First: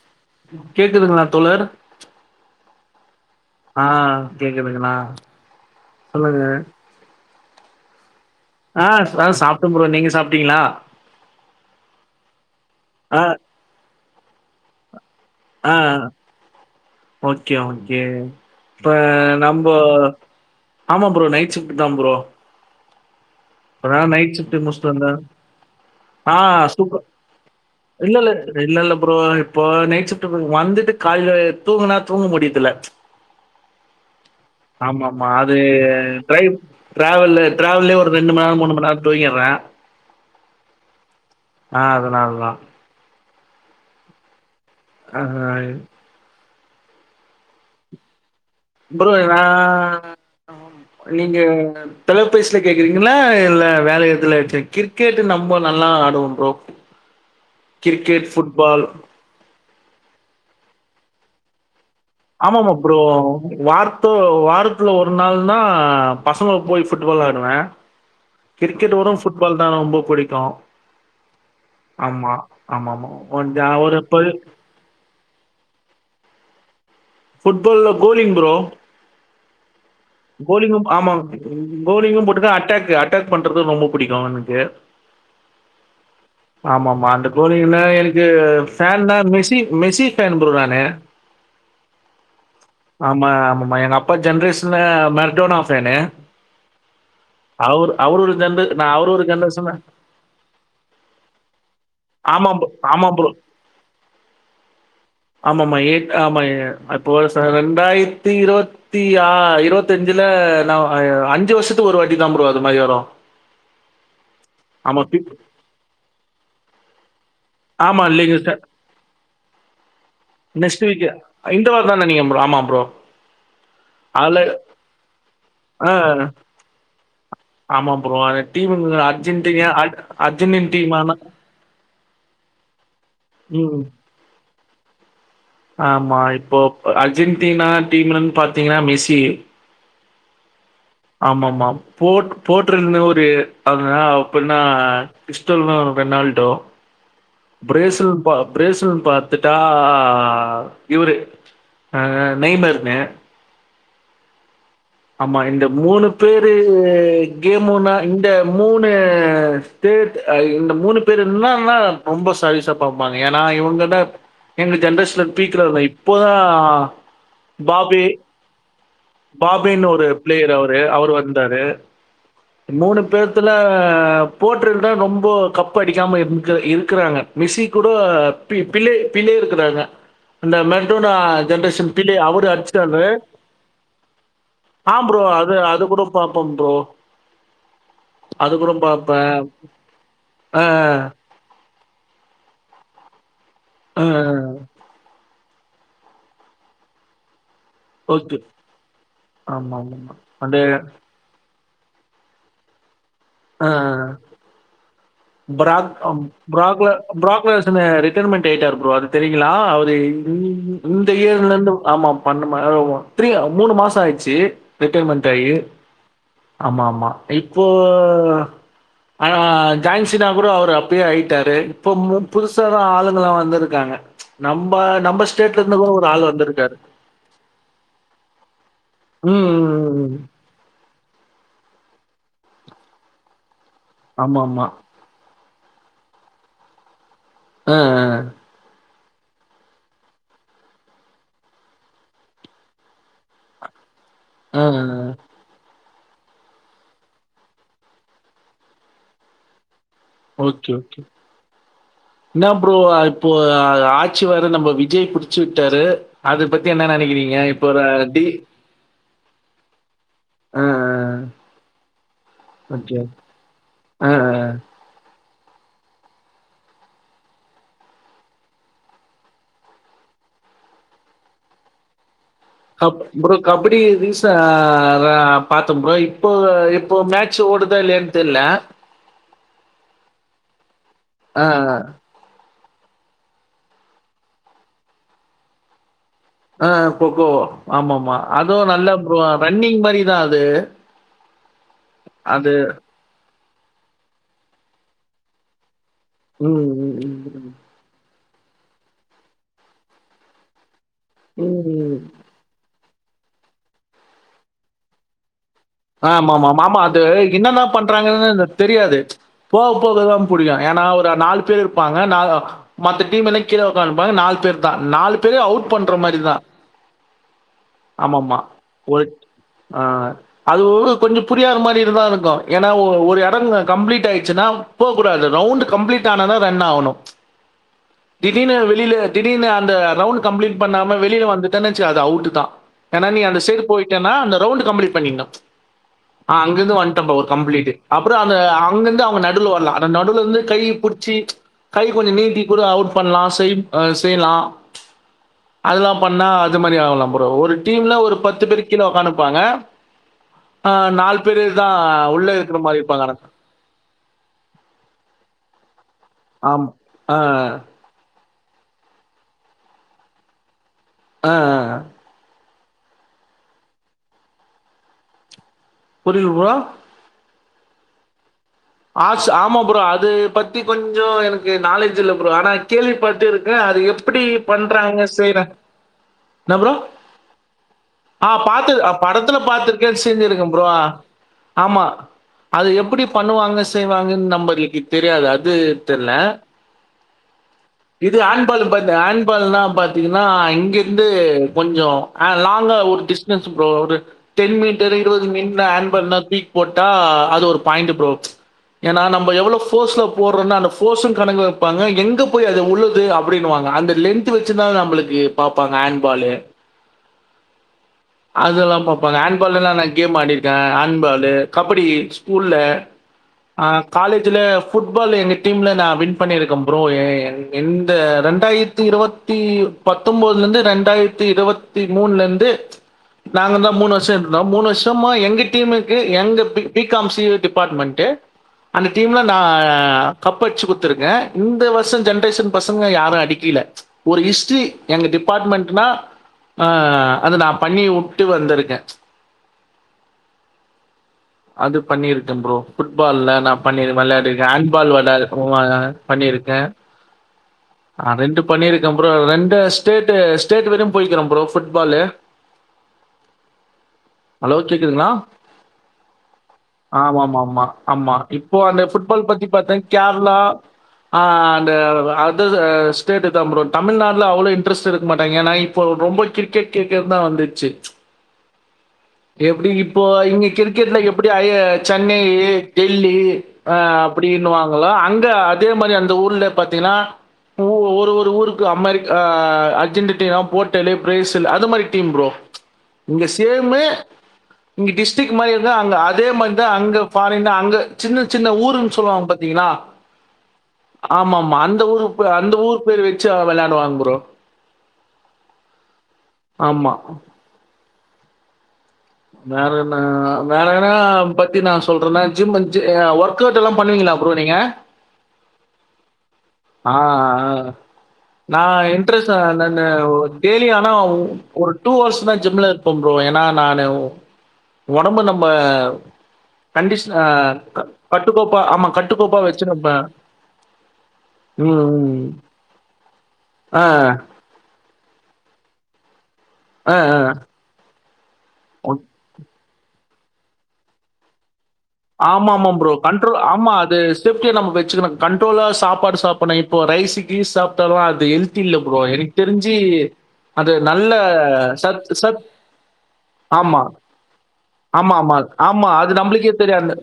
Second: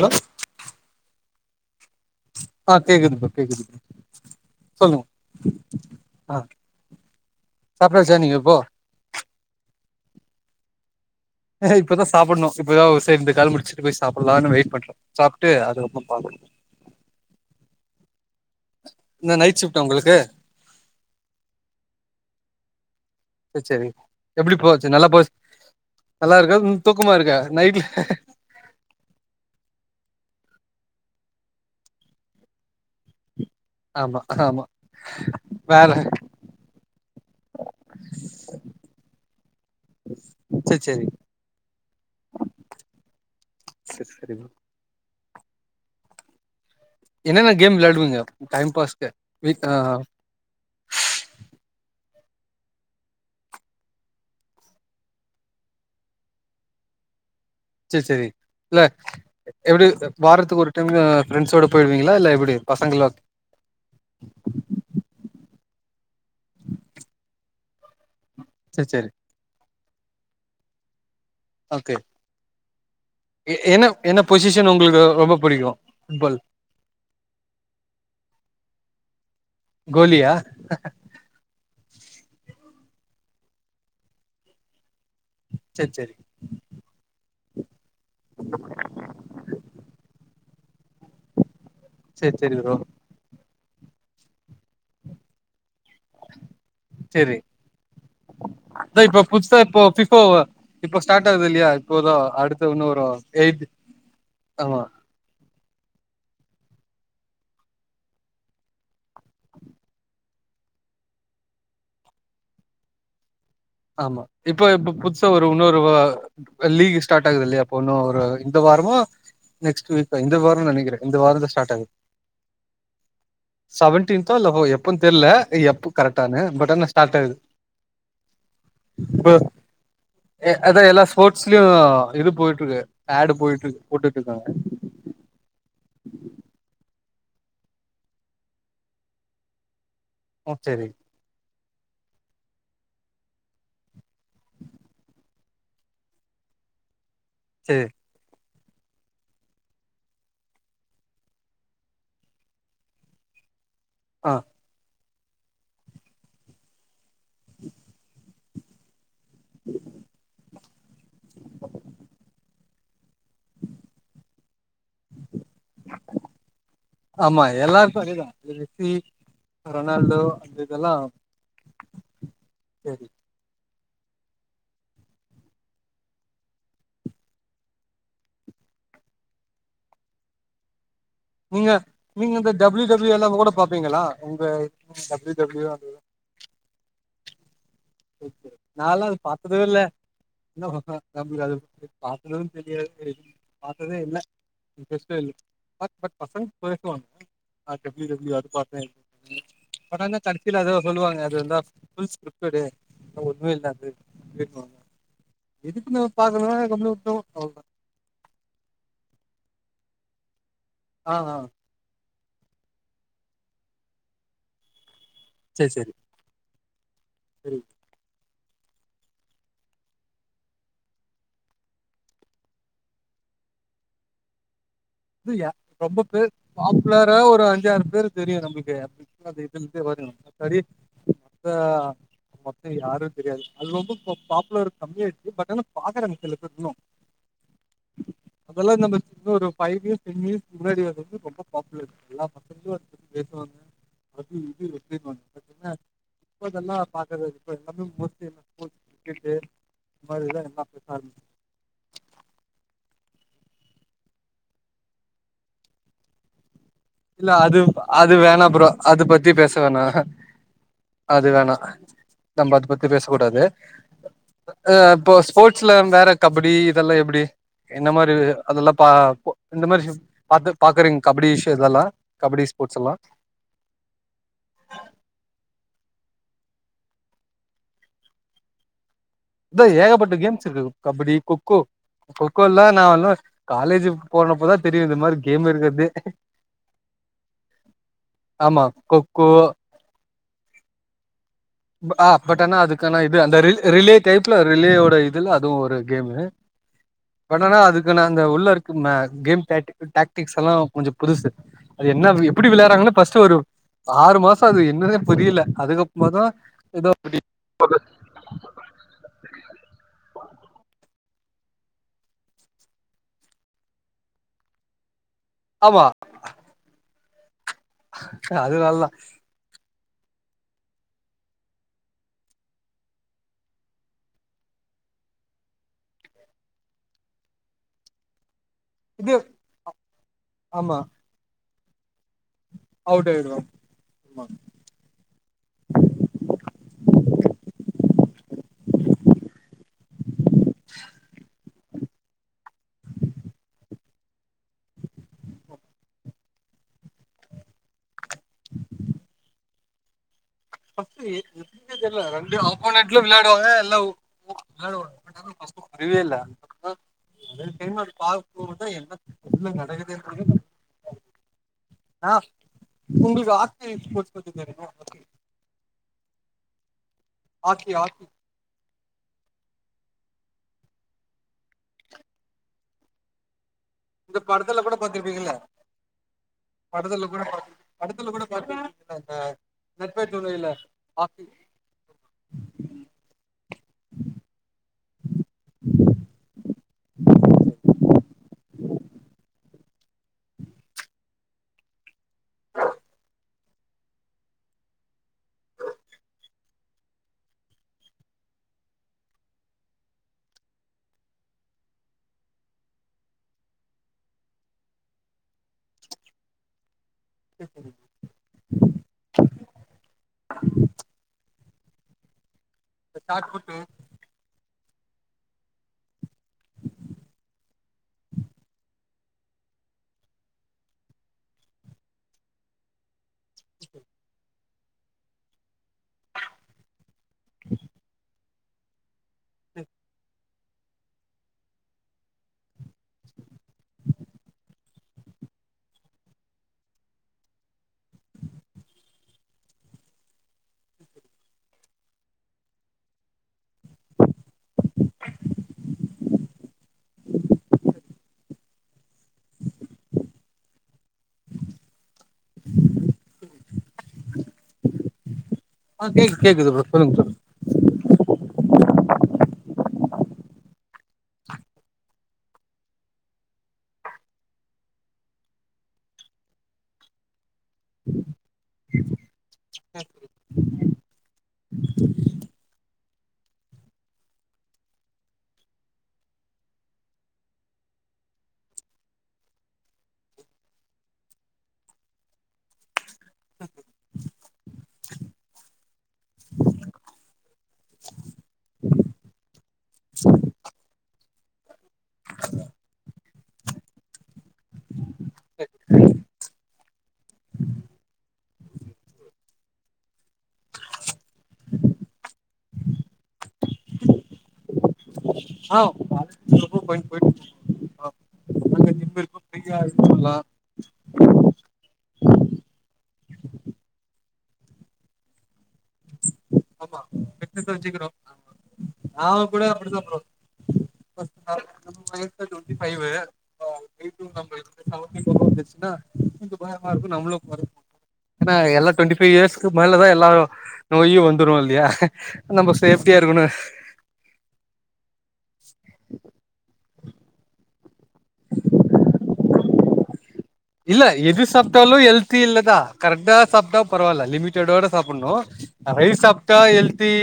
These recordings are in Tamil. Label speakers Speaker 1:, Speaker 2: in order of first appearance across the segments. Speaker 1: ஹலோ
Speaker 2: கேக்குதுங்களா தோழர்
Speaker 1: ஆ கேக்குது ப்ரோ கேக்குது ப்ரோ
Speaker 2: ஆ கேக்குதுங்களா
Speaker 1: சொல்லுங்க ஆ
Speaker 2: சொல்லுங்க
Speaker 1: சாப்ட்டாச்சா நீங்க இப்போ
Speaker 2: ஆ இப்பதா சாப்டே ப்ரோ நீங்க சாப்ட்டீங்களா
Speaker 1: இப்பதா சாப்புட்ணு இப்பதா ஒரு
Speaker 2: ஆ
Speaker 1: இந்த கால் முடிச்சுட்டுப் போய் சாப்புட்லானு வெயிட் பண்ற
Speaker 2: ஆ ஓகே [unintelligible] ஏ இப்ப
Speaker 1: என்ன நைட்
Speaker 2: நம்போ
Speaker 1: ஷிஃப்ட்டா உங்களுக்கு
Speaker 2: ஆமா ப்ரோ நைட் ஷிஃப்ட்டு தா ப்ரோ
Speaker 1: சேர் சேரி
Speaker 2: இப்ப தா நைட்
Speaker 1: எப்டி
Speaker 2: ஷிஃப்ட்டு
Speaker 1: போச்சு
Speaker 2: முடிச்சிட்டு வந்த
Speaker 1: நல்லா போச்
Speaker 2: ஆ
Speaker 1: நல்லா
Speaker 2: ஆ
Speaker 1: இருக்கா
Speaker 2: ஆ
Speaker 1: ம்
Speaker 2: சூப்பர்
Speaker 1: தூக்கமா இருக்கா நைட்ல
Speaker 2: இல்ல இல்ல இல்ல இல்ல ப்ரோ இப்போ நைட் ஷிஃப்ட்டு வந்துட்டு காலைல தூங்குனா தூங்க முடியுரதில்ல
Speaker 1: ஆமா ஆமா
Speaker 2: ஆமாமா அது
Speaker 1: வேற
Speaker 2: டிரைவ் டிராவல்ல டிராவல்லயே ஒரு ரெண்டுமண்நேரோ மூணுமண்நேரோ தூங்கிற
Speaker 1: சேர் சேரி
Speaker 2: ஆ அதனால தா
Speaker 1: செர் செரிங்க
Speaker 2: ஆஹ
Speaker 1: என்ன என்ன கேம் விளையாடுவீங்க
Speaker 2: ப்ரோ நா நீங்க தொலைபேசில கேக்குறீங்களா இல்ல வேற எதுல கேக்குறீங்க கிரிக்கெட் நம்ப நல்லா ஆடுவோ ப்ரோ
Speaker 1: சேர் சேரி
Speaker 2: கிரிக்கெட்
Speaker 1: இல்ல
Speaker 2: ஃபுட்பால்
Speaker 1: எப்டி வாரத்துக்கு ஒரு டைம் ஃப்ரெண்ட்ஸோட போயிடுவீங்களா இல்ல எப்டி
Speaker 2: ஆமாமா ப்ரோ
Speaker 1: பசங்களா
Speaker 2: வாரத்து வாரத்துல ஒரு நாள் னா பசங்கள் போய் ஃபுட்பால் வெளாடுவ
Speaker 1: சேர்
Speaker 2: கிரிக்கெட் ஓட
Speaker 1: சேரி
Speaker 2: ஃபுட்பால் தா ரொம்ப புடிக்கு
Speaker 1: ஓகே
Speaker 2: ஆமா ஆமாமா
Speaker 1: எ
Speaker 2: கொஞ்சம்
Speaker 1: என்ன
Speaker 2: ஒரு
Speaker 1: என்ன
Speaker 2: இப்ப
Speaker 1: பொசிஷன் உங்ளுக்கு ரொம்ப புடிக்கு ஃபுட்பால்
Speaker 2: ஃபுட்பால் ல கோலிங் ப்ரோ
Speaker 1: கோலியா
Speaker 2: கோலிங்கு ஆமா கோலிங்கு போட்டுக்க அட்டேக் கு அட்டேக் பண்றது ரொம்ப புடிக்கு எனக்கு
Speaker 1: சேரி சேரி
Speaker 2: ஆமாமா அந்த கோலிங் லே எனக்கு ஃபேன் னா மெசி மெசி ஃபேன் ப்ரோ நான் னு
Speaker 1: சேர் சேரி ப்ரோ
Speaker 2: மை என் அப்பா ஜென்ரேஷன்ல மெர்டோனாஃப்
Speaker 1: செரி
Speaker 2: அவரு அவரு ஒரு ஜென்ர நான்
Speaker 1: அதா
Speaker 2: அவரு
Speaker 1: இப்போ
Speaker 2: ஒரு
Speaker 1: புதுசா
Speaker 2: ஜெனரேஷன்ல
Speaker 1: இப்போ பிஃப்போ இப்போ ஸ்டார்ட் ஆகுதில்லயா இப்போதா
Speaker 2: ஆமா ப்ரோ.
Speaker 1: அடுத்து இன்னு ஒரு
Speaker 2: ஆமா ப்ரோ.
Speaker 1: எய்ட் ஆமா
Speaker 2: ஆமாமா. எயிட் ஆமா ஏன் அப்போ வருஷோ ரெண்டாயிரத்தி இருவத்தி ஆ இருவத்தி அஞ்சுல நா அஞ்சு வருஷத்துக்கு ஒரு வாட்டிதான் ப்ரோ அது மாரி வரு
Speaker 1: ஆமா இப்போ இப்ப புதுசா ஒரு இன்னொரு லீகிஸ் ஸ்டாட் ஆகுதில்லயா அப்ப இன்னு
Speaker 2: ஆமா
Speaker 1: ஒரு
Speaker 2: இல்லைங்க
Speaker 1: இந்த
Speaker 2: சார்.
Speaker 1: வாரமோ நெக்ஸ்ட் டுவித் இந்த வாரோனு
Speaker 2: நெக்ஸ்ட்
Speaker 1: நெனக்றே
Speaker 2: வீக்
Speaker 1: இந்த வாரந்தா
Speaker 2: இந்த
Speaker 1: ஸ்டார்ட்
Speaker 2: வாரம்
Speaker 1: ஆகுது
Speaker 2: தான் நெனைக்கிறேன் ப்ரோ. ஆமா ப்ரோ.
Speaker 1: செவன்டீன்த்தோ
Speaker 2: அதுல
Speaker 1: இல்ல ஹோ எப்பன் தெர்ல இ எப்
Speaker 2: ஆ
Speaker 1: கரட்டானு பட் ஆனா ஸ்டார்ட் ஆகுது
Speaker 2: ஆமா ப்ரோ. அந்த டீமுங்க
Speaker 1: இப்ப
Speaker 2: அர்ஜென்டினா அர்
Speaker 1: எ
Speaker 2: அர்ஜென்டின்
Speaker 1: அதா
Speaker 2: டீம்
Speaker 1: எல்லா
Speaker 2: ஆனா
Speaker 1: ஸ்போர்ஸ்லயு இது போய்ட்டு இருக்கு ஆட் போய்ட்டு இருக்கு
Speaker 2: ம்.
Speaker 1: போட்டுட்டு இருகாங்க
Speaker 2: ஆமா இப்போ அர்ஜென்டினா டீம்லுன் பாத்தீங்னா மிஸ்ஸி
Speaker 1: ஓ சேரி
Speaker 2: ஆமாமா போ போட்றுனா ஒரு அ அப்புனா கிரிஸ்டல்னா பெனால்டோ
Speaker 1: சேரி
Speaker 2: ப்ரேசில் பா பிரேசில்னு பாத்துட்டா ஆ இவரு நெய்மர்னூ
Speaker 1: ஆ
Speaker 2: ஆமா இந்த மூணு பேரு கேமுனா இந்த மூணு அ ஸ்டேட் அ இந்த மூணு பேர் இருந்தன்னா ரொம்ப சர்வீஸா பாப் பாங்க ஏன்னா இவுங்க எங்க ஜென்ரேஷன் பீக்ல இருந்தோ இப்ப தா
Speaker 1: ஆமா எல்லாருக்கு
Speaker 2: பாபி
Speaker 1: அதேதா மெஸ்ஸி
Speaker 2: பாப் குபினு ஒரு
Speaker 1: ரொனால்டோ
Speaker 2: பிளேயரு
Speaker 1: அந்த
Speaker 2: அவரு
Speaker 1: இதெல்லா
Speaker 2: அவரு வந்தாரு மூணு
Speaker 1: சரி
Speaker 2: பேத்துல தஆ போட்றதுதா ரொம்ப கப் அடிகாம இருக் இருக்றாங்க மிஸி கூட பிள்ளே பிள்ளை இருக்றாங்க அந்த மேட இதுதா
Speaker 1: நீங்க
Speaker 2: ஜென்ரேஷன் பிள்ளே
Speaker 1: நீங்க
Speaker 2: அவரு
Speaker 1: இந்த டபிள்யூ
Speaker 2: அடிச்டாரு
Speaker 1: டபிள்யூ எல்லா கூட பாப்பீங்களா உங்க
Speaker 2: ஆஹ் ப்ரோ
Speaker 1: டபிள்யூ
Speaker 2: அது
Speaker 1: டபிள்யூ
Speaker 2: அது
Speaker 1: அந்த
Speaker 2: கூட பாப்போம் ப்ரோ அது கூட
Speaker 1: நாலா அது
Speaker 2: பார்ப்பேன்
Speaker 1: பாத்ததே இல்ல ஏன்னா [unintelligible] பாக்ணுனு தெரியாது பாத்ததே இல்ல பெஸ்ட்வல் ப ப் பப் பசங் பேசுவாங் [unintelligible]
Speaker 2: ஓகே ஆமா ஆமா
Speaker 1: அதாங்க
Speaker 2: அந்த
Speaker 1: சர்ச்ல அததா சொல்லுவாங்க அது எந்தா ஃபுள் ஸ்க்ரீப்டடு
Speaker 2: ஆ [unintelligible]
Speaker 1: எதுக்கு நம்ம பாக்கணு கம்முனு விட்ருவோ
Speaker 2: ப்ராகலர்
Speaker 1: அவ்ளோதா
Speaker 2: அஸ்டன்டு ரிட்டர்மென்ட் ஆய்டாரு ப்ரோ அது தெரியுங்ளா அவர் [unintelligible] இந்த
Speaker 1: ஆ ஆ
Speaker 2: இயர்ல இருந்து ஆமா பண்ணம அவ் த்ரீய மூணு மாச ஆய்ச்சு ரிட்டர்மெண்ட் டையி
Speaker 1: சரி சரி
Speaker 2: ஆமா ஆமா
Speaker 1: சரி
Speaker 2: இப்போ ஆனா ஜான்ஸினா கூட அவரு அப்யே ஆயிடாரு இப்ப மு புதுசா தா ஆளுங்ளா வந்திருகாங்க ம்ச் நம்
Speaker 1: இது ரொம்ப பேர் பாப்புலரா ஒரு அஞ்சாயிரம் பேரு தெரியும் நமக்கு
Speaker 2: ம், ம், ம்.
Speaker 1: [unintelligible] மத்த மொத்த யாரும் தெரியாது அது ரொம்ப
Speaker 2: ஆமாமா.
Speaker 1: பாப்புலர் கம்யாருக்கு பட் [unintelligible]
Speaker 2: ஆ, ஆ,
Speaker 1: அதெல்லா நம்ப நூரு பஃபைவ் இயர்ஸ் டென் இயர்ஸ் முன்னாடி வது வந்து ரொம்ப பாப்புலர் எல்லா மக்களும் அது பேசுவாங்க அது
Speaker 2: ஆ,
Speaker 1: இது
Speaker 2: ஆ.
Speaker 1: இப்ப அதல்லாம் பாக்குற இல்ல இப்ப எல்லாமே மோஸ்ட்லி கிரிக்கெ்ட்
Speaker 2: ஓகே ஓகே என்ன ப்ரோ ப்ப ஆட்சி வரு நம்ம விஜய் பிடிச்சுட்டாரு அது பத்தி என்ன
Speaker 1: இல்ல
Speaker 2: நெனைக்கிறீங்க?
Speaker 1: அது
Speaker 2: இப்போ ஒரு
Speaker 1: அது
Speaker 2: டி
Speaker 1: வேணா ப்ரோ அது பத்தி பேச வேணா
Speaker 2: ஆ, ஆ,
Speaker 1: அது வேணா நம்ம அது பத்தி
Speaker 2: ஓகே.
Speaker 1: பேசுக் கூடாது
Speaker 2: ஆ, ஆ.
Speaker 1: இப்ப ஸ்போட் வேற கபடி இதல்லா எப்புடி இந்த மாதுரி அதல்லா பா இந்த மாதுரி பாக்குறீங்க கபடி இதல்லா
Speaker 2: கப் ப்ரு கப்டி ரீச ர பாத் ப்ரோ இப்போ இப்போ மேட்சு ஓடுதா இல்லயானு தெர்ல
Speaker 1: இதா ஏகப்பட்ட கேம்ஸ் இருக்கு கபடி
Speaker 2: ஆ,
Speaker 1: கொக்கோ
Speaker 2: ஆ.
Speaker 1: கொக்கோலா நா காலேஜ் போனப்பதா தெரியு இந்த மாரி கேம் இருக்கதே
Speaker 2: அ கொக்கோ ஆம ஆாமமா
Speaker 1: ஆமா
Speaker 2: அதுவு நல்ல
Speaker 1: கொக்கோ
Speaker 2: ரன்னிங் மாரி தா அது
Speaker 1: அ பட்
Speaker 2: அது
Speaker 1: அனா அதுக்கானா இது அந்த ரிலு ரிலே டைப்ல ரி லேட இதுல அதுவும் ஒ கேமு
Speaker 2: ம், ம்,
Speaker 1: பண் அனா அதுக்குன இந்த உள்ள இருக்கு மே கேம் டேக்டிக்ஸ் எல்லா கொஞ்ச புதுசு
Speaker 2: ம்,
Speaker 1: அது
Speaker 2: ம்.
Speaker 1: என்ன எப்புடி விள்யாறாங்கன ஃபஸ்ட்டு ஒரு ஆறு மாச அது என்னதே புரியல அதுக்கப்மாதா
Speaker 2: மாமா அது என்னன்ன பண்றாங்கன்னு தெரியாது போக போக தா புரியு ஏன்னா த நாலு பேர் இருப்பாங்க மத்த டீம் எல்லா கீழ உக்கப்பாங்க நாலு பேர் தா நா துக்கு அவுட்
Speaker 1: ஆமா
Speaker 2: பண்ற மாரி தா ஆமமா
Speaker 1: அது நல்லா
Speaker 2: ஒருச் ஆ அது உ கொஞ்ச புரியாத மாரி இருந்தா இருக்கு ஏன்னா ஒரு எட கம்பிலிட் ஆயடுச்சுன்னா போகக்கூடாது ரவுண்ட் கம்ப்ளீட் ஆனா தான் ரன் ஆகணு தீனு வெளில
Speaker 1: இது
Speaker 2: திடீனு அந்த ரவுண்ட் கம்லீட்
Speaker 1: ஆமா
Speaker 2: பண்ணாம வெளில வந்து டன் வச்ச அது அவுட் தா ஏன்னா
Speaker 1: அவுட்
Speaker 2: நீ
Speaker 1: ஆயிடுவா
Speaker 2: அந்த சேர் போயிட்டனா
Speaker 1: ஆமா
Speaker 2: அந்த ரவுண்ட் கம்ப்ளீட் பண்ணின்னு அ அங்க இருந்து வந்துட்டப்ப கம்ப்ளீட்டு் அப்புற அந்த அங்கிருந்து அவங்க நடுல வரலாம் அந்த நடுல இருந்து கை புடுச்சி கை கொஞ்ச நீட்டி கூட அவுட் பண்ணலா செய் செய்லா அதல்லா பண்ணா அது மாரி ஆவலா ப்ரோ ஒரு டீம்ல ஒரு பத்து பேரு கிழ ஒக்காந்துப்பாங்க
Speaker 1: ஃபஸ்ட்டு எப்பினே தெர்ல
Speaker 2: உள்ள
Speaker 1: ரெண்டு
Speaker 2: இருக்கிற மாதிரி
Speaker 1: அப்போனன்ட்டுலு
Speaker 2: இருப்பாங்க ஆனா
Speaker 1: விளையாடுவாங்கல்ல எல்லா விளாடுவாங்க ஆனா ஃபர்ஸ்ட் வரு ஃபீவே இல்ல
Speaker 2: ஆமா ஆ
Speaker 1: [unintelligible] கு வந்தா என்னா நடக்குதுந்தே என்னனே
Speaker 2: அ அ
Speaker 1: ஆ உங்ளுக்கு ஆக்கி ஸ்போர்ட்ஸ் பத்தி தெரிமா ஓகே
Speaker 2: புரில ப்ரோ
Speaker 1: ஆக்கி ஆக்கி
Speaker 2: ஆஸ் ஆமா ப்ரோ அது பத்தி கொஞ்ச எனக்கு நாலேட்ஜ் இல்ல ப்ரோ ஆனா கேள்வி பட்டுருக் அது
Speaker 1: இந்த
Speaker 2: எப்பிடி
Speaker 1: படத்துல கூட
Speaker 2: பண்றாங்க
Speaker 1: பாத்திருப்பீங்கல்ல
Speaker 2: செய்றாங் என்ன ப்ரோ
Speaker 1: படத்துல கூட பாத்து படத்துல கூட
Speaker 2: ஆ பாத்து
Speaker 1: பாத்துருக்கீங்களா இந்த
Speaker 2: படத்துல பாத்துருக்கே
Speaker 1: நட்பே
Speaker 2: செஞ்சிருக்கே
Speaker 1: துணையில
Speaker 2: ப்ரோ
Speaker 1: ஆப்பி
Speaker 2: ஆமா அது எப்புடி பண்ணுவாங்க வாங்கன் நம்மளுக்கு தெரியாது அது தெர்ல இது ஹேன் பால் பாத் ஹேன் பால்னா பாத்திங்கனா இங்கிருந்து கொஞ்சொ எ லாங்கா ஒரு டிஸ்டன்ஸ் ப்ரோ ஒரு டென் மீட்டரு இருபது மீன்ல ஹேன் பல்ல தூக்கி போட்டா அது ஒரு பாயிண்ட் ப்ரோ ஏனா நம்ப எவ்ள ஃபோர்ஸ்ல போர்றன்னு அந்த போர்ஸு கணக்கு வெப்பாங்க எங்க போய் அது உளுது அப்டினுவாங்க அந்த லென்த் வெச்சுதா நம்மளுக்கு பாப்பாங்க ஹேண்ட்பாலு
Speaker 1: சேர் சேரிங்
Speaker 2: அதெல்லா பாப்பாங்க ஹேண்ட பால்ல எல்லா நா கேம் ஆடிருக்க ஹேண்ட் பாலு கபடி ஸ்கூல்ல
Speaker 1: ஷாட் புட்டு
Speaker 2: ஆ காலேஜுல ஃபுட்பால் எங்க டீம்ல நா வின் பண்ணிருக்க ப்ரோ ஏ எ எந்த ரெண்டாயிரத்தி இருவத்தி பத்தொம்போதுல இருந்து ரெண்டாயிரத்தி இருவத்தி மூண்ல இருந்து நாங்கதா மூணு வருஷ இருந்தோ மூணு வருஷமா எங்க டீமுக்கு எங்க B B com senior department அந்த டீம்ல நா கப் அடிச்சு குடுத்திருக்கே இந்த வருஷ ஜென்ரேஷன் பசங்க யாரு அடிக்கில ஒரு ஹிஸ்ட்ரி எங்க டிபார்ட்மெண்ட்னா அது நா பண்ணி வுட்டு வந்திருக்கே அது பண்ணிருக்கே ப்ரோ ஃபுட்பால்ல நா பண்ணி வெளாடிருக்கே ஹேண்ட்பால் வெள ஆ பண்ணிருக்கே ஆ ரெண்டு பண்ணிருக்கே ப்ரோ ரெண்டு ஸ்டேட் ஸ்டேட் வரையு போய்க்கிறோ ப்ரோ ஃபுட்பாலு ஹலோ கேக்குதுங்ளா
Speaker 1: ஆ கேக்கு கேக்குது ப்ரோ சொல்லுங்க சொல்லுங்க
Speaker 2: ஆமாமாமா ஆமா இப்போ அந்த ஃபுட்பால் பத்தி பாத்தா கேரளா அ அந்த அதர் ஸ்டேட்டுதா ப்ரோ தமிழ்நாடுல அவ்ளோ இன்ட்ரஸ்ட் எடுக்க மாட்டாங்க ஏனா இப்ப ரொம்ப கிரிக்கெட் கிரிக்கெட் தா வந்துச்சி எப்டி இப்போ இங்கெ கிரிக்கெட்ல எப்டி ஐய சென்னையி டெல்லீ ஆ அப்டின்னுவாங்கல்ல அங்க அதே மாரி அந்த ஊர்ல பாத்தீங்கன்னா ஓ ஒவ்வொரு ஒரு ஊருக்கு அமெரிக் ஆ அர்ஜென்டுடினா போட்டலு ப்ரெய்சில் அந்த மாரி டீம் ப்ரோ இங்க சேமு இங்கெ டிஸ்டிக் மாரி இந்தா அங்க அதே மாரிதா அங்க ஃபாரின்ல அங்க சின்னச் சின்ன ஊருன் சொல்வாங்க பாத்தீங்களா ஆமாமா அந்த ஊரு ப அந்த ஊரு பேரு வெச்சி விளாடுவாங்க ப்ரோ ஆமா வேற என்னா வேற எங்கனா பத்தி நா சொல்றனா ஜிம்மு ஜி ஆ ஒர்க் அவுட்டெல்லா பண்ணுவீங்ளா ப்ரோ நீங்க
Speaker 1: ஆ பா
Speaker 2: ஆ ஆ நா
Speaker 1: அங்க ஜிம் இருக்கும்
Speaker 2: இன்ட்ரெஸா
Speaker 1: ஃப்ரீயா இது
Speaker 2: நானு
Speaker 1: பண்ணலாம்
Speaker 2: டெய்லி ஆனா ஒரு டூ ஆர்ஸ் தா ஜிம்ல இருப்பம் ப்ரோ ஏனா நானு ஒடம்ப நம்ப
Speaker 1: ஆமா
Speaker 2: கண்டிஷ் ஆ
Speaker 1: ஃபிட்னஸ
Speaker 2: க
Speaker 1: வச்சுக்கிறோம்
Speaker 2: கட்டுக்கோப்பா ஆமா கட்டுக்கோப்பா வெச்சிருப்ப
Speaker 1: ஆமா நம்ம வயசே ட்வண்ட்டி ஃபைவு அப்றோ
Speaker 2: ஆ
Speaker 1: வெய்ட்டு நம்பள்து செவண்ட்டி ஃபோர் அ [inaudible] [inaudible] இருக்கு நம்மளு [inaudible] ஏன்னா எல்லா ட்வண்ட்டி
Speaker 2: ஒ-
Speaker 1: ஃபை இயர்ஸ்க்கு மேலதா எல்லா நோயு வந்துரு இல்லியா
Speaker 2: ஆமா ஆமா ப்ரோ கண்ட்ரோ ஆமா அது சேஃப்டியா நம்ம வெச்சுகுணு கண்ட்ரோலா சாப்பாடு சாப்புண்ணு இப் போ ரைசு கீஸ் சாப் ட்டாலு அது எல்த்தில்ல ப்ரோ எ தெரிஞ்சி
Speaker 1: இல்ல எது சாப்ட்டாலு எல்த்தி இல்லதா கரக்டா சாப்ட்டா
Speaker 2: ஆமா.
Speaker 1: பரவால்ல லிமிட்டடோட சாப்புண்ணு
Speaker 2: ஆமா, ஆமா,
Speaker 1: அ
Speaker 2: ஆமா.
Speaker 1: ரைஸ்
Speaker 2: அது
Speaker 1: சாப்ட்டா
Speaker 2: நம்மளுக்கே
Speaker 1: எல் தி
Speaker 2: தெரியாது.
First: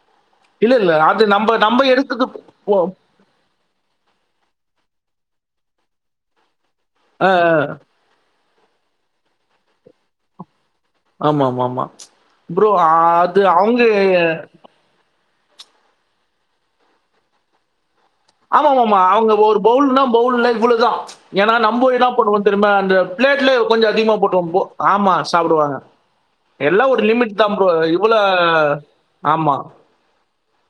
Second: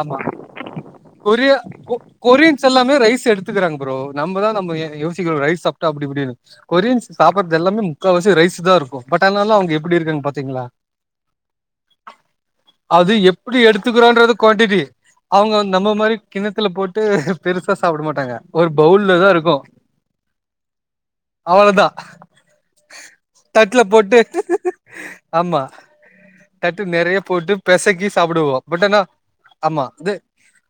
Speaker 1: ஆமா
Speaker 2: இல்ல, இல்ல. அது நம்ப
Speaker 1: கொரியா
Speaker 2: நம்ப எடுத்தது
Speaker 1: கொரியன்ஸ்
Speaker 2: போ
Speaker 1: எல்லாமே ரைஸ் எடுத்துக்கறாங்க ப்ரோ நம்பதா நம்ம ய யோசிக்கறோ ரை இ சாப்ட்டா அப்டிஇப்டின்னு கொரியன் சாப்பறது எல்லாமே முக்காவாசி ரைஸ் இதாருக்கும் பட் ஆனாலும் அவுங்க எப்புடி இருக்காங் பாத்தீங்களா
Speaker 2: ஆமா ஆமா ஆமா ப்ரோ அது அவுங்க
Speaker 1: அவுங்க நம்ப மாதிரி கிண்ணத்துல போட்டு பெருசா சாப்ட மாட்டாங்க
Speaker 2: ஆமா
Speaker 1: ஒரு
Speaker 2: மாமா
Speaker 1: பவுல்ல தா
Speaker 2: அவுங்க
Speaker 1: இருக்கு
Speaker 2: ஒரு பவுல்னா பவுல்ல இவ்வுளதான் ஏன்னா
Speaker 1: அவ்ளோதா
Speaker 2: நம்மவிடா [unintelligible] திரும்ப அந்த ப்ளேட்லே
Speaker 1: தட்ல
Speaker 2: கொஞ்சம் அதிகமா போட்டுவன் போ
Speaker 1: போட்டு
Speaker 2: ஆமா சாப்டுவாங்க
Speaker 1: தட்டு
Speaker 2: எல்லா ஒரு
Speaker 1: நெறைய
Speaker 2: லிமிட்
Speaker 1: போட்டு
Speaker 2: தான் ப்ரோ
Speaker 1: பெசக்கி
Speaker 2: இவ்ளோ ஆமா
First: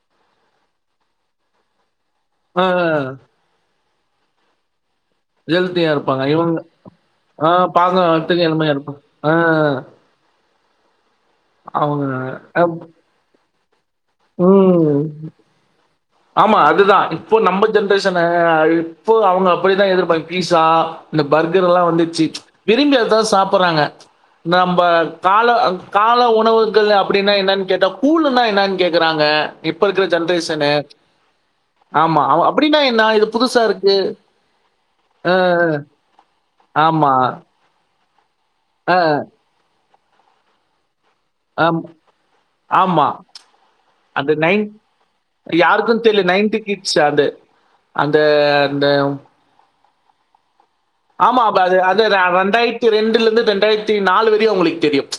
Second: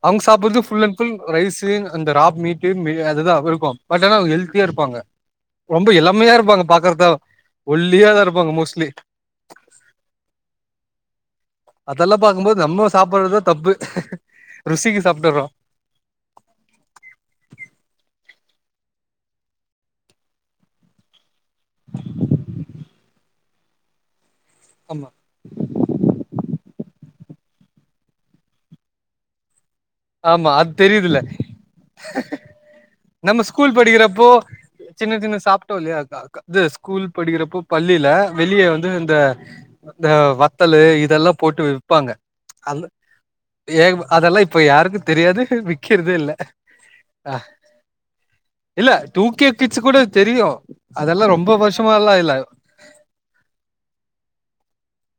Speaker 1: அவுங்க சாப்புறது புல் அண் புல் ரைஸு அந்த ராப்
Speaker 2: ஆ
Speaker 1: மீட்டு மீ அதுதான் இருக்கும் பட் ஆனா ஹெல்த்தியா இருப்பாங்க ரொம்ப
Speaker 2: ஹெல்தியா இருப்பாங்க
Speaker 1: இளமையா
Speaker 2: இவுங்க
Speaker 1: பாக்கறதா
Speaker 2: ஆஹ் பாக்க
Speaker 1: ஒல்லியாதா
Speaker 2: அத்துக்கு
Speaker 1: இருப்பாங்க
Speaker 2: எளிமையா
Speaker 1: மோஸ்ட்லி
Speaker 2: இருக்கும்ஆஹ்
Speaker 1: அதல்லாம் பாக்கும் போது
Speaker 2: அப்
Speaker 1: நம்மோ சாப்புறது தான் தப்பு ருசிக்கு
Speaker 2: ம்
Speaker 1: சாப்ட்டுறோ
Speaker 2: ஆமா அதுதான் இப்போ நம்ப ஜென்ரேஷன் இப்போ அவுங்க அப்படிதான் எதுர்பாக் பீஸா இந்த பர்கரெல்லாம் வந்துருச்சு விரும்பி அதுதான் சாப்புறாங்க நம்ப
Speaker 1: ஆமா
Speaker 2: கால கால உணவு க்கல்ல அப்படின்னா என்னென் கேட்டா கூலுனா என்னென் கேக்குறாங்க
Speaker 1: ஆமா அது தெரியுதுல்ல
Speaker 2: ஆமா. அவ- அப்படின்னா என்ன? இது
Speaker 1: நம்ம
Speaker 2: புதுசா
Speaker 1: ஸ்கூல்
Speaker 2: இருக்கு.
Speaker 1: படிக்கிறப்போ சின்ன சின்ன சாப்ட்டோம் இல்லயா அதான் து ஸ்கூல்
Speaker 2: ஆமா.
Speaker 1: படிக்கிறப்போ பள் பள்ளிலே வெளியே வந்து இந்த இந்த வத்தலு இது இதெல்லா போட்டு
Speaker 2: ஆம்
Speaker 1: விப்பாங்க அந்த
Speaker 2: ஆமா.
Speaker 1: ஏ
Speaker 2: அந்த
Speaker 1: அதெல்லா இப்
Speaker 2: யாருக்கும் தெர்ல நைன்டி கிட்ஸ் அது
Speaker 1: அ
Speaker 2: அந்த அந்த
Speaker 1: இல்ல டூ கே கிட்ஸ் கூட தெரியும்
Speaker 2: ஆமா அது அதுதா ரெண்டாயிரத்தி ரெண்டுல இருந்து ரெண்டாயிரத்தி நாலு வரையும் உங்களுக்கு தெரியும்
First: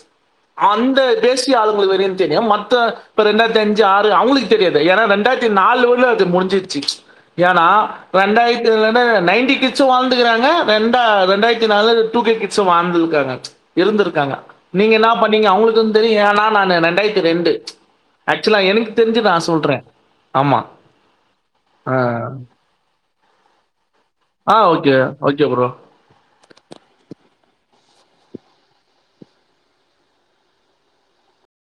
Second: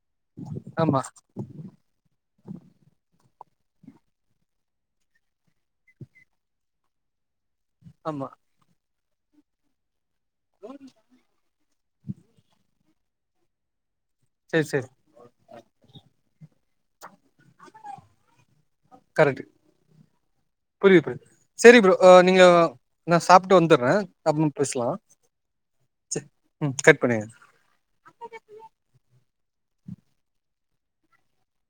Speaker 2: அந்த
Speaker 1: ஆமா
Speaker 2: தேசிய ஆளுமை வரையு தெரியும் மத்த இப்ப ரெண்டாயிரத்தி அஞ்சு ஆறு அவுங்களுக்கு தெரியாது ஏன்னா இண்டாயிரத்தி நாலு வரையுல அது முடிஞ்சிருச்சு ஏன்னா
Speaker 1: ஆமா
Speaker 2: ரெண்டாயிரத்திலந்து நைன்டி கிட்ஸு வாழ்ந்துகுறாங்க நாள்ல டூ கே கிட்ஸும் வாழ்ந்திருக்காங்க இருந்திருக்கு காங்க
Speaker 1: சேரி சேரி
Speaker 2: நீங்க என்னா பண்ணீங்க அவுங்களுக்கு தெரியு ஏனா நான்னு ரெண்டாயிரத்தி ரெண்டு ஆக்சுவலா எனக்கு தெரிஞ்சு
Speaker 1: கரெக்ட்டு
Speaker 2: நான் சொல்றேன் ஆமா
Speaker 1: புரியுது புரியுது சரி ப்ரோ நீங்க நா சாப்ட்டு வந்துறே அப்மா
Speaker 2: ஆ
Speaker 1: பேஸ்லா
Speaker 2: ஓகே ஓகே ப்ரோ
Speaker 1: செரி ம் கட் பண்ணிருங்க [inaudible]